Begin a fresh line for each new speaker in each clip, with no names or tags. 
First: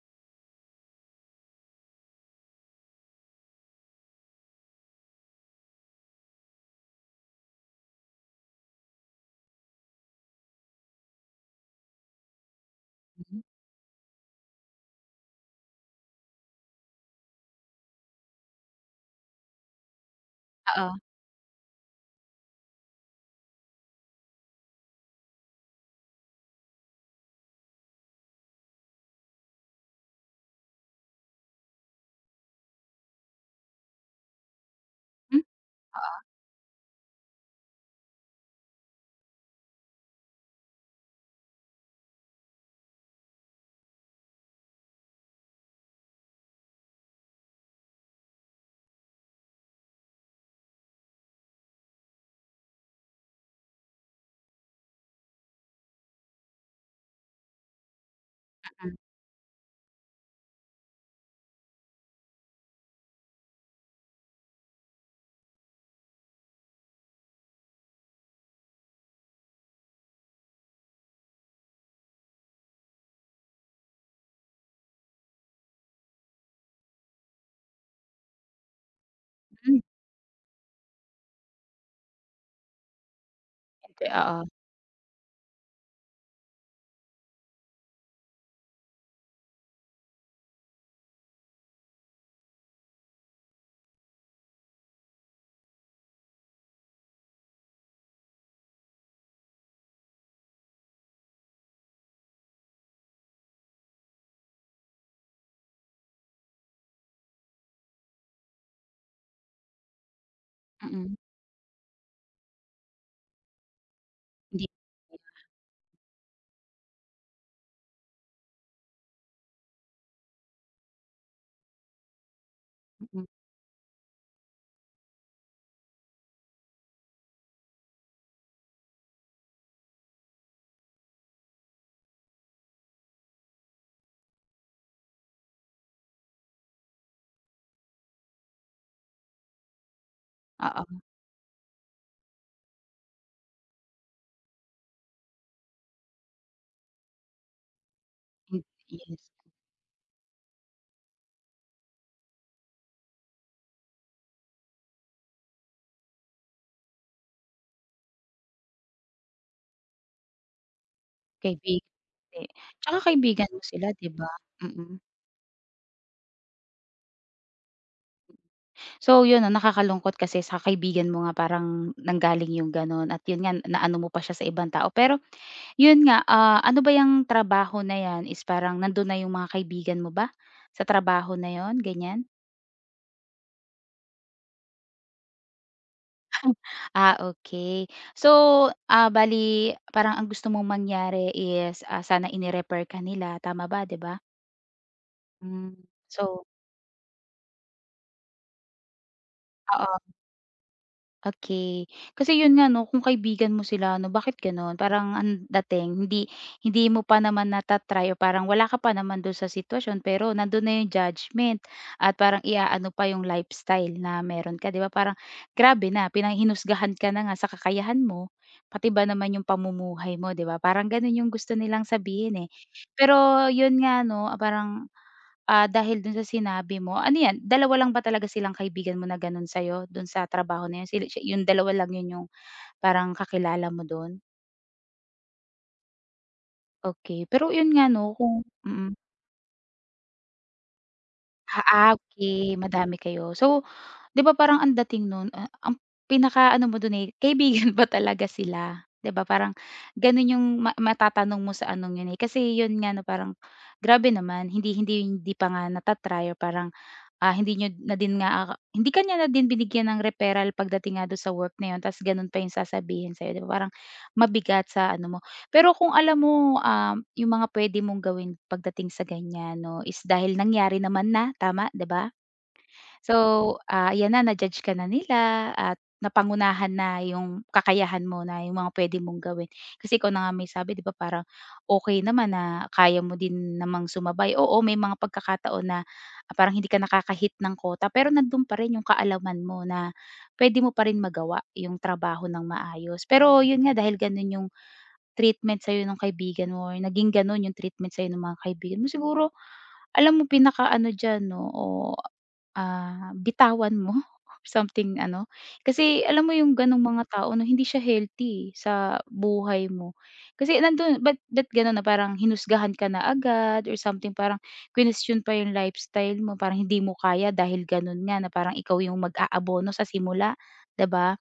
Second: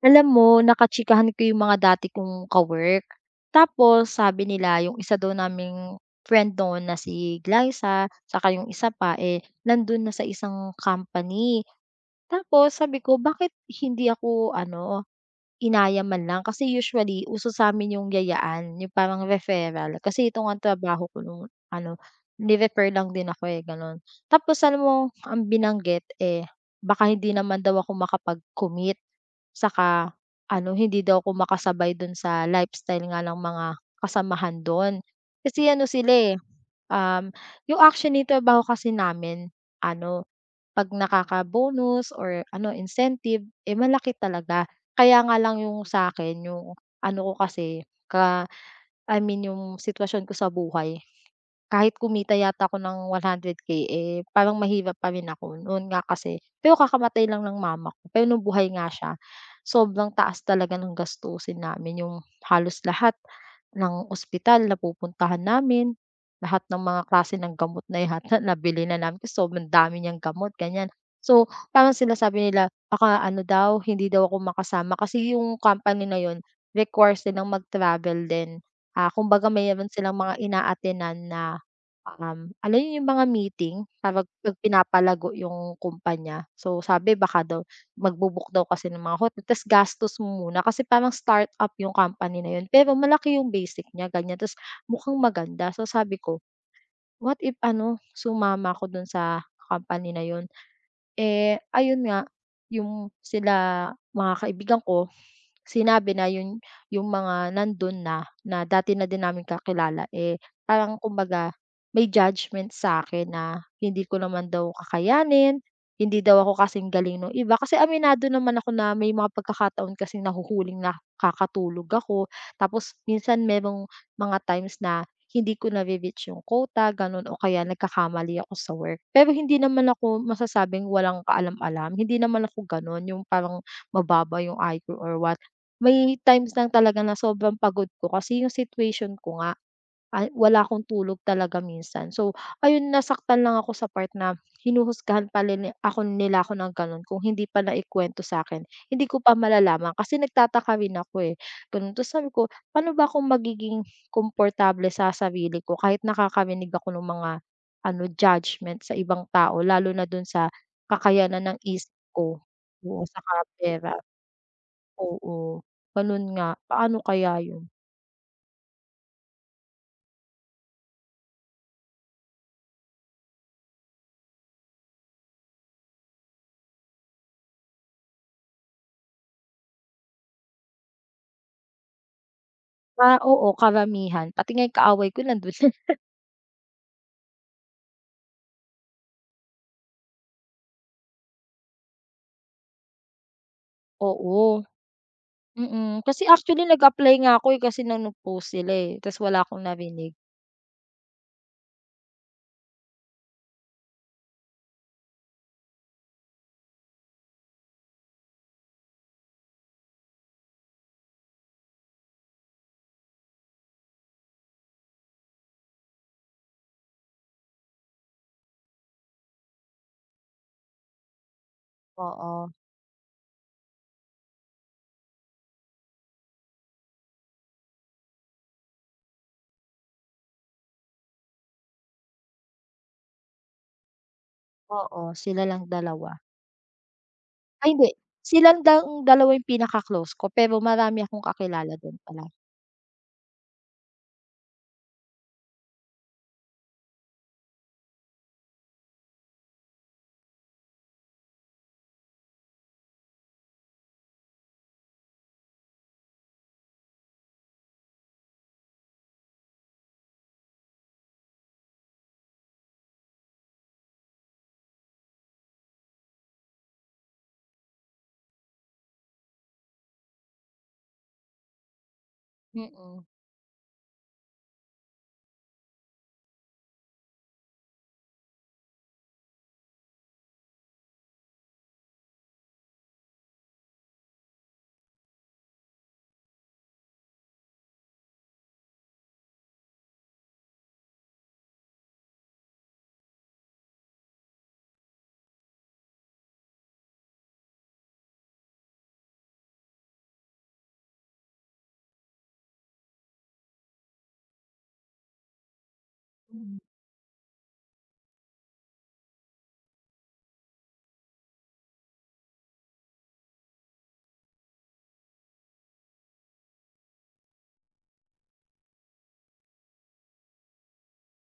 Alam mo naka ko yung mga dati kong ka, tapos sabi nila yung isa daw naming friend noon na si Glyza tsaka yung isa pa, eh, nandun na sa isang company. Tapos sabi ko,
Mhm,
"Bakit hindi ako ano, inaya man lang?" Kasi usually uso sa'min yung yayaan, yung parang referral. Kasi ito ngang
oo.
trabaho ko nung ano, ni-refer lang din ako, eh, gano'n. Tapos alam mo ang binanggit, eh, baka hindi naman daw ako makapag-commit. Saka ano, hindi daw ako makasabay dun sa lifestyle nga ng mga kasamahan dun.
Hmm,
Kasi ano sila, eh, um, yung action actually trabaho kasi namin ano, 'pag nakaka-bonus or ano, incentive, eh, malaki talaga. Kaya nga lang yung sa akin yung ano ko kasi, ka I mean yung sitwasyon ko sa buhay kahit kumita yata ako ng 100K, eh, parang mahirap pa rin ako noon nga kasi pero kakamatay lang ng mama ko, pero nung buhay nga siya, sobrang taas talaga ng gastusin namin, yung halos lahat ng ospital na pupuntahan namin, lahat ng mga klase ng gamot na yata nabili na namin kasi sobrang dami niyang gamot, ganyan. So, parang sila sabi nila baka ano daw, hindi daw ako makasama kasi yung company na yun requires nilang mag-travel din. Ah, kumbaga
mm,
mayroon silang mga ina attend na. Alam niyo yung mga meeting
hindi,
kapag
oo,
'pag pinapalago yung kumpanya. So, sabi baka daw magbu-book daw kasi ng mga hotel ta's gastos mo muna kasi parang start up yung company na yun, pero malaki yung basic niya ganyan ta's mukhang maganda. So, sabi ko, what if ano sumama ako dun sa company na yun? Eh, ayun nga, yung sila mga kaibigan ko, sinabi na yun yung mga nandun na, na dati na din namin kakilala, eh, parang
mm,
kumbaga may judgment sa akin na hindi ko naman
hindi,
daw kakayanin, hindi daw ako kasing galing nung iba. Kasi aminado naman ako na may mga pagkakataon kasing nahuhuling nakakatulog ako, tapos
mm,
minsan merong mga times na hindi ko nabi-beach yung quota gano'n o kaya nagkakamali ako sa work. Pero hindi naman ako masasabing walang kaalam-alam, hindi naman ako gano'n yung parang mababa yung IQ or what. May times lang talaga na sobrang pagod ko kasi yung situation ko nga. Ah, wala akong
oo,
tulog talaga minsan. So, ayun nasaktan lang ako sa part na hinuhusgahan pala ni ako nila ako ng gano'n kung hindi pa naikwento sa
hin
akin. Hindi ko
yes,
pa malalaman kasi nagtataka rin ako, eh, gano'n. Tapos sabi ko, paano ba ako magiging komportable sa sarili ko kahit nakakarinig ako ng mga ano, judgment sa ibang tao lalo na dun sa kakayanan ng
kaibig
isip
hindi.
ko.
Tsaka
Oo, saka
kaibigan mo sila,
pera.
'di ba? Mm.
Oo, gano'n nga. Paano kaya 'yun?
So, yun 'no, nakakalungkot kasi sa kaibigan mo nga parang nanggaling yung gano'n at yun nga naano mo pa siya sa ibang tao. Pero yun nga, ah, ano ba yang trabaho na 'yan is parang nandun na yung mga kaibigan mo ba, sa trabaho na yun, ganiyan?
Ah, oo, karamihan. Pati nga yung kaaway ko nando'n.
Ah, okay. So, ah, bali parang ang gusto mong mangyari is, ah, sana ini-refer ka nila, tama ba, 'di ba?
Oo,
Hmm.
mm. Kasi
So,
actually nag-apply nga ako, eh, kasi nung nag-post sila, eh, tas wala akong
oo.
narinig.
Okay, kasi yun nga 'no, kung kaibigan mo sila 'no, bakit gano'n? Parang ang dating hindi hindi mo pa naman o parang wala ka pa naman dun sa sitwasyon pero nandun na yung judgment at parang iaano pa yung lifestyle na meron ka, 'di ba? Parang grabe na, ka na nga sa kakayahan mo, pati ba naman yung pamumuhay mo, 'di ba? Parang gano'n yung gusto nilang sabihin, eh.
Oo,
Pero yun nga 'no, parang ah, dahil dun sa sinabi mo, ano 'yan, dalawa lang ba talaga silang kaibigan mo na gano'n sa'yo, dun sa trabaho na 'yun, sila siya yung dalawa lang 'yun yung parang kakilala mo dun?
oo, sila lang dalawa.
Okay, pero 'yun
Ay
nga
hindi,
'no kung
silang dang
mm.
dalawa yung pinaka-close ko, pero marami akong
Ah,
kakilala
ah,
din pala.
okay, madami kayo. So, 'di ba parang ang dating nun, ah, ang pinakaano mo dun, eh, kaibigan ba talaga sila, 'di ba parang gano'n yung matatanong mo sa anong 'yun, eh. Kasi 'yun nga 'no, parang grabe naman hindi hindi hindi pa nga or parang ah, hindi niyo na din nga, ah, hindi kanya niya na din binigyan ng referral pagdating nga do'n sa work na 'yon ta's gano'n pa 'yung sasabihin sa'yo, 'di ba, parang mabigat sa ano mo. Pero kung alam mo, 'yung mga puwede mong gawin pagdating sa ganiyan 'no, is dahil nangyari naman na, tama, 'di ba?
Mm,
So, ah, ayan na na-judge ka na nila at napangunahan na yung kakayahan mo na yung mga pwede mong gawin. Kasi ikaw na nga may sabi, 'di ba parang okey naman na kaya mo din namang sumabay. Oo, may mga pagkakataon na ah, parang hindi ka nakakahit ng kota pero nando'n pa rin yung kaalaman mo na pwede mo pa rin magawa yung trabaho ng maayos. Pero yun nga dahil gano'n yung treatment sa'yo ng kaibigan mo or naging gano'n yung treatment sa'yo ng mga kaibigan mo, siguro alam mo pinakaano diyan 'no, oo, ah, bitawan mo something ano. Kasi alam mo yung
mm.
gano'ng mga tao 'no, hindi siya healthy, eh, sa buhay mo. Kasi nando'n ba't gano'n na parang hinusgahan ka na agad or something parang quinestion pa yung lifestyle mo, parang hindi mo kaya dahil gano'n nga na parang ikaw yung mag-aabono sa simula, 'di ba?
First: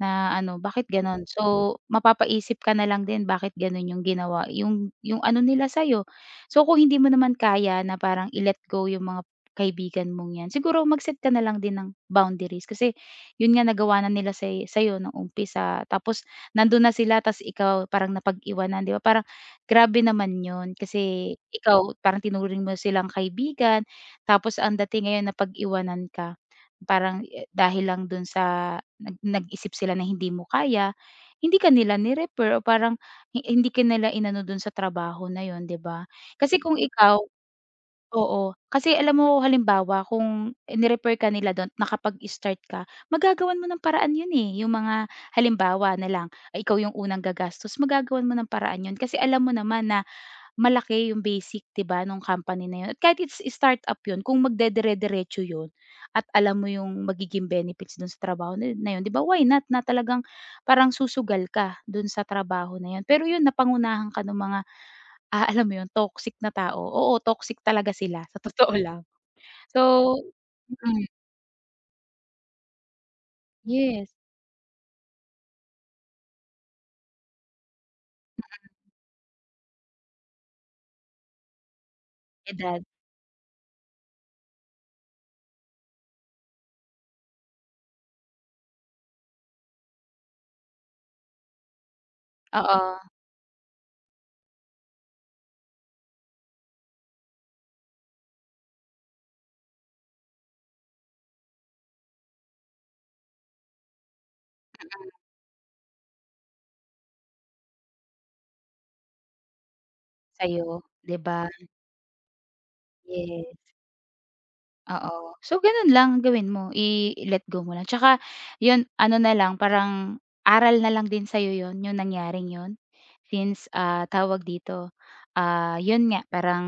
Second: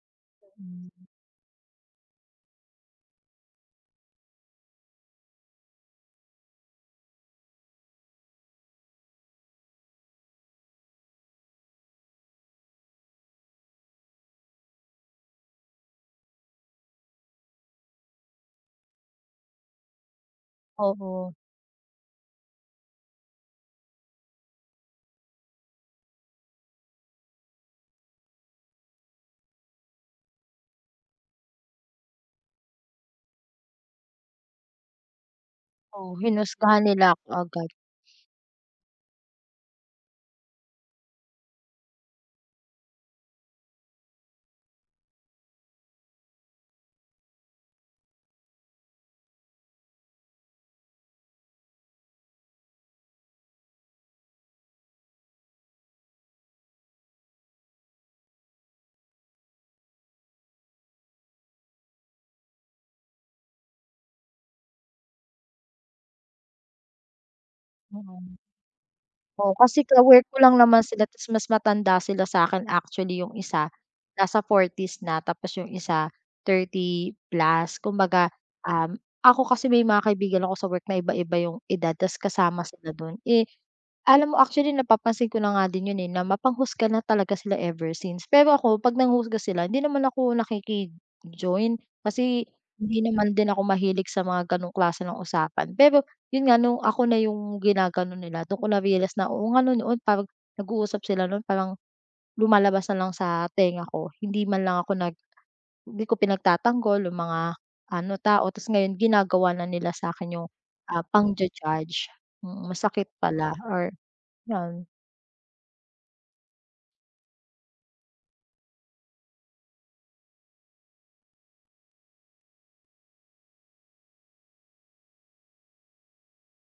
Na ano, bakit gano'n? So, mapapaisip ka na lang din bakit gano'n yung ginawa yung ano nila sa'yo. So, kung hindi mo naman kaya na parang i-let go yung mga kaibigan mong 'yan, siguro mag-set ka na lang din ng boundaries kasi yun nga nagawa na nila sa'yo nung umpisa tapos nandun na sila ta's ikaw parang napag-iwanan, 'di ba? Parang grabe naman yun
Oo,
kasi ikaw parang tinuring mo silang kaibigan tapos ang dating ngayon napag-iwanan ka. Parang dahil lang dun sa nag-isip sila na hindi mo kaya, hindi ka nila ni-refer o parang hindi ka nila inano dun sa trabaho na yun, 'di ba?
oo,
Kasi kung
hinusgahan nila
ikaw
ako agad,
oo, kasi alam mo halimbawa kung ni-refer ka nila dun nakapag-start ka, magagawan mo ng paraan yun, eh. Yung mga halimbawa na lang, ay ikaw yung unang gagastos, magagawan mo ng paraan yun kasi alam mo naman na malaki yung basic, 'di ba nung company na yun at kahit it's startup yun kung magdedire-diretso yun at alam mo yung magiging benefits dun sa trabaho na na yun, 'di ba, why not na talagang parang susugal ka dun sa trabaho na yun. Pero yun napangunahan ka nung mga, ah, alam mo yun toxic na tao, oo, toxic talaga sila
mm.
sa totoo lang.
Oo,
So
kasi ka-work ko lang naman
mm,
sila ta's mas matanda sila sa'kin actually yung isa,
yes,
nasa forties na tapos yung isa thirty plus. Kumbaga, um, ako kasi may mga kaibigan ako sa work na iba-iba yung edad ta's kasama
edad,
sila dun. Eh, alam mo actually napapansin ko na nga din yun, eh, na mapanghusga na talaga sila ever since. Pero ako 'pag nanghusga sila hindi naman ako nakiki-join kasi
oo,
hindi naman din ako mahilig sa mga gano'ng klase ng usapan. Pero yun nga nung ako na yung ginagano nila dun ko na-realize na oo nga 'no noon parang nag-uusap sila nun parang lumalabas na lang sa tenga ko. Hindi man lang ako
mm,
nag, hindi ko pinagtatanggol yung mga ano, tao tas ngayon ginagawa na nila sa akin yung,
sa'yo
ah,
'di ba?
pangja-judge. Mm, masakit
Yes.
pala or yun.
Oo. So, gano'n lang ang gawin mo, i-let go mo lang. Tsaka 'yun ano na lang, parang aral na lang din sa'yo 'yun, yung nangyaring 'yun. Since, ah, tawag dito, ah, 'yun nga parang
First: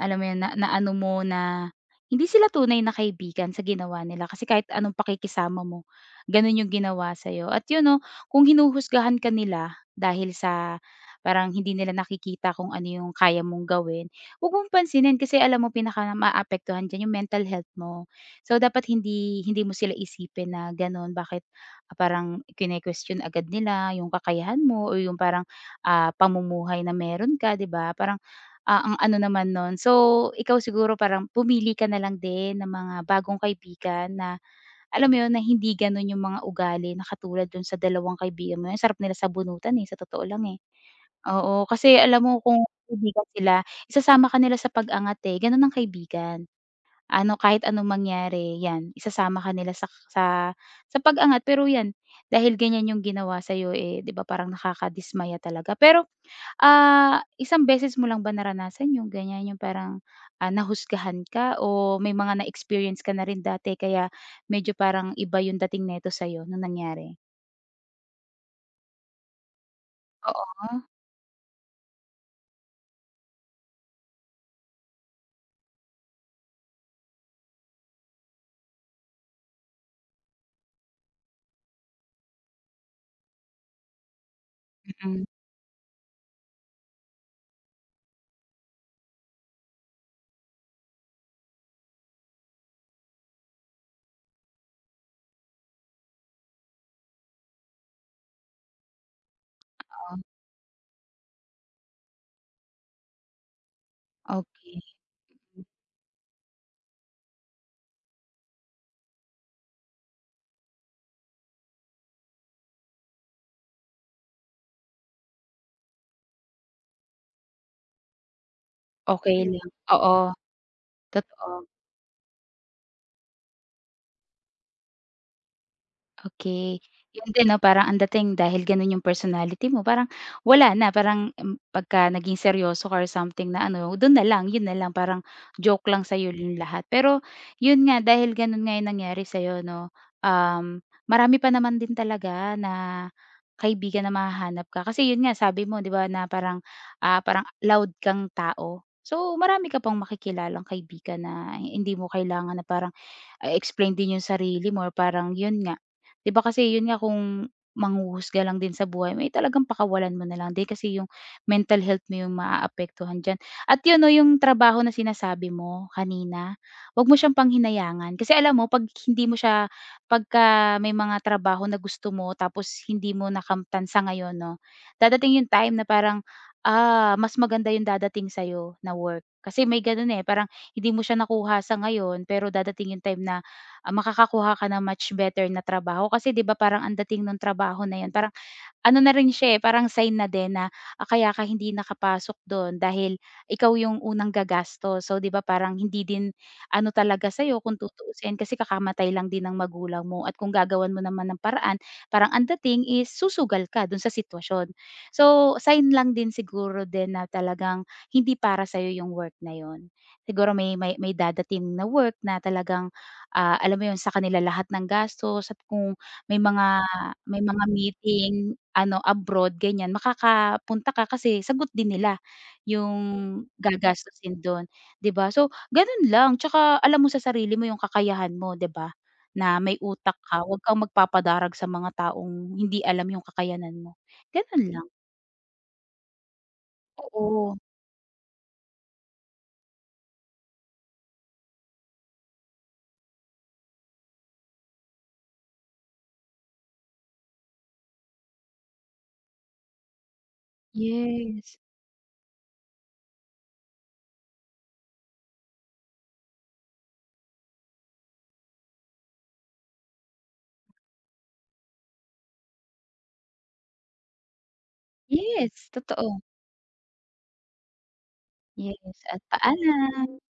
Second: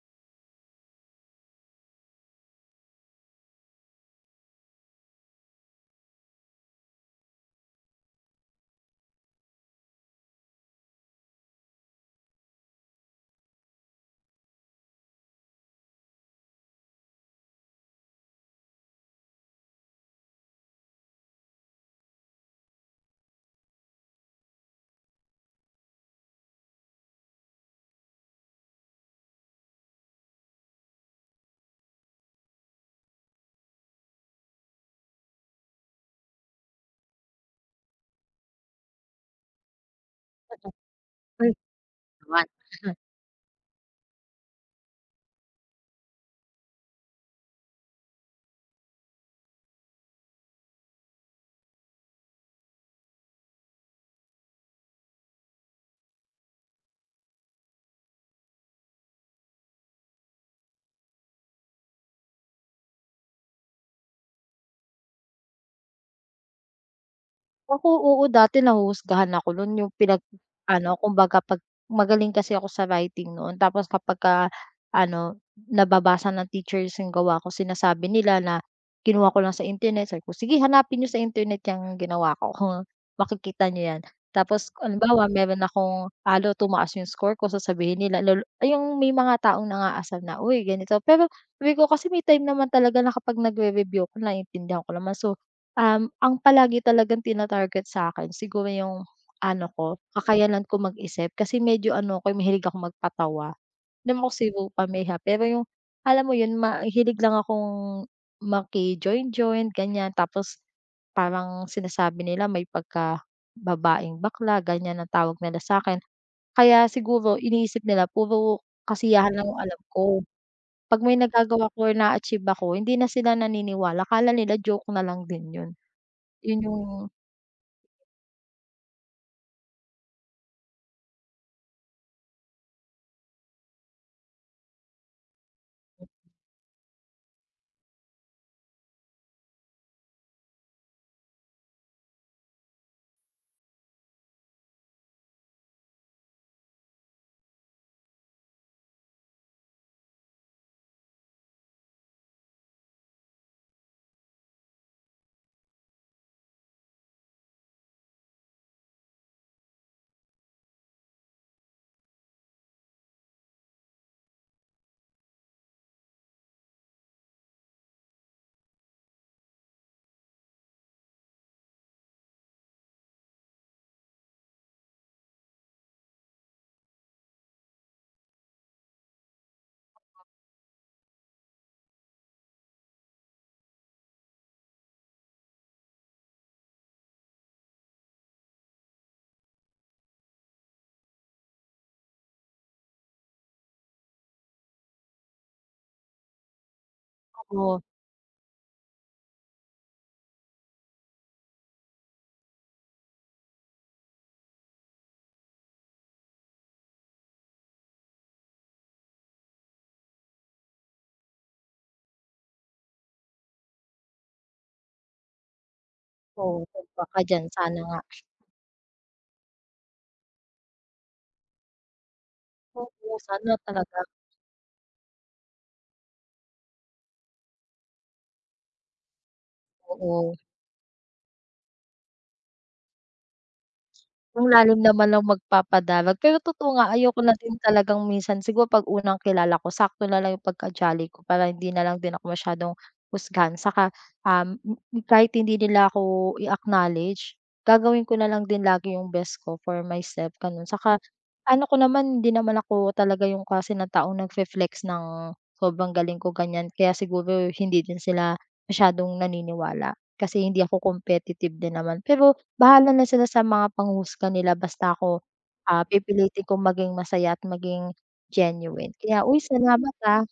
alam mo 'yun, na naano mo na hindi sila tunay na kaibigan sa ginawa nila kasi kahit anong pakikisama mo, gano'n yung ginawa sa'yo. At 'yun 'no, kung hinuhusgahan ka nila dahil sa parang hindi nila nakikita kung ano yung kaya mong gawin, huwag mong pansinin kasi alam mo pinaka-maaapektuhan diyan yung mental health mo. So, dapat hindi hindi mo sila isipin na gano'n, bakit, ah, parang kine-question agad nila yung kakayahan mo o yung parang, ah, pamumuhay na meron ka, 'di ba? Parang, ah, ang ano naman no'n so, ikaw siguro parang pumili ka na lang din ng mga bagong kaibigan na alam mo 'yun, na hindi gano'n yung mga ugali na katulad do'n sa dalawang kaibigan mo na sarap nila sabunutan, eh, sa totoo lang, eh.
Ay
Oo, kasi alam mo
naman.
kung kaibigan sila, isasama ka nila sa pag-angat, eh, gano'n ang kaibigan. Ano, kahit anong mangyari 'yan, isasama ka nila sa sa pag-angat. Pero 'yan, dahil ganyan 'yung ginawa sa'yo, eh, 'di ba parang nakakadismaya talaga. Pero, ah, isang beses mo lang ba naranasan 'yung ganyan, 'yung parang, ah, nahusgahan ka o may mga na-experience ka na rin dati kaya medyo parang iba 'yung dating nito sa'yo nung nangyari?
Ako oo dati nahuhusgahan ako nun yung pinag
Oo,
ano kumbaga 'pag magaling kasi ako sa writing noon tapos kapagka ano, nababasa ng teachers yung gawa ko sinasabi nila na kinuha ko lang sa internet sabi ko, "Sige hanapin niyo sa internet yung ginawa ko kung makikita niyo yan." Tapos
mm,
halimbawa meron akong alo tumaas yung score ko sasabihin nila lalo ay, yung may mga taong nangaasar na, "Uy ganito." Pero sabi ko kasi may time naman talaga na kapag nagre-review ako naiintindihan ko naman so. Ang palagi talagang tina-target sa'kin siguro yung ano ko,
oo.
kakayanan ko mag-isip kasi medyo ano ako, eh, mahilig akong magpatawa. Hindi naman ako zero
Okay,
pamilya, pero yung alam mo yun, mahilig lang akong maki-join-join ganyan. Tapos parang sinasabi nila may pagka-babaeng bakla ganyan ang tawag nila sa'kin. Kaya siguro iniisip nila puro kasiyahan
okay
lang yung
lang,
alam
oo.
ko. 'Pag may
Totoo,
nagagawa ako or naa-achieve ako, hindi na sila naniniwala, akala nila joke na lang din yun. Yun
okey.
yung
'Yun din 'no, parang ang dating dahil gano'n 'yung personality mo parang wala na, parang, pagka naging seryoso ka or something na ano, do'n na lang, 'yun na lang parang joke lang sa'yo 'yung lahat. Pero 'yun nga, dahil gano'n nga 'yung nangyari sa'yo 'no, um, marami pa naman din talaga na kaibigan na mahahanap ka. Kasi 'yun nga sabi mo, 'di ba na parang, ah, parang loud kang tao. So marami ka pang makikilalang kaibigan na hindi mo kailangan na parang ah, explain din yung sarili mo or parang yun nga, 'di ba kasi yun nga kung manghuhusga lang din sa buhay mo, eh, talagang pakawalan mo na lang din kasi yung mental health mo yung maaapektuhan diyan. At yun 'no, yung trabaho na sinasabi mo kanina, 'wag mo siyang panghinayangan kasi alam mo 'pag hindi mo siya pagka may mga trabaho na gusto mo tapos hindi mo nakamtan sa ngayon 'no, dadating yung time na parang, ah, mas maganda yung dadating sa'yo na work. Kasi may ganun, eh, parang hindi mo siya nakuha sa ngayon pero dadating yung time na, ah, makakakuha ka ng much better na trabaho. Kasi 'di ba parang ang dating nung trabaho na 'yan parang ano na rin siya, eh, parang sign na din na, ah, kaya ka hindi nakapasok dun dahil ikaw yung unang gagasto. So, 'di ba parang hindi din ano talaga sa'yo kung
oo,
tutuusin kasi kakamatay lang din ng magulang mo at kung gagawan mo naman ng paraan, parang ang dating is susugal ka dun sa sitwasyon. So, sign lang din siguro din na talagang hindi para sa'yo yung work na yun. Siguro may dadating na work na talagang, ah, alam mo yun, sa kanila lahat ng gastos at kung
oo, tugma ka
may
diyan
mga
sana nga.
meeting ano abroad ganyan, makakapunta ka kasi sagot din nila yung
Oo, sana talaga,
gagastusin dun, 'di ba? So ganon lang, tsaka alam mo sa sarili mo yung kakayahan mo, 'di ba? Na may utak
oo.
ka, wag kang magpapadarag sa mga taong hindi alam yung kakayanan mo,
Ang
ganon
lalim
lang.
naman ng magpapadalag, pero totoo nga ayoko na
Oo,
din talagang minsan siguro 'pag unang kilala ko sakto na lang yung pagka-jolly ko para hindi na lang din ako masyadong husgahan saka, m kahit hindi nila ako i-acknowledge, gagawin ko na lang din lagi yung best ko for myself gano'n. Saka
yes.
ano ko naman hindi naman ako talaga yung klase ng taong nagfe-flex ng sobrang galing ko ganyan kaya siguro hindi din sila masyadong naniniwala kasi hindi ako competitive din naman. Pero bahala na sila sa mga panghusga nila basta ako,
Yes,
ah,
totoo.
pipilitin kong maging masaya at maging genuine.
Yes, at
Kaya, uy, salamat,
paalam.
ha.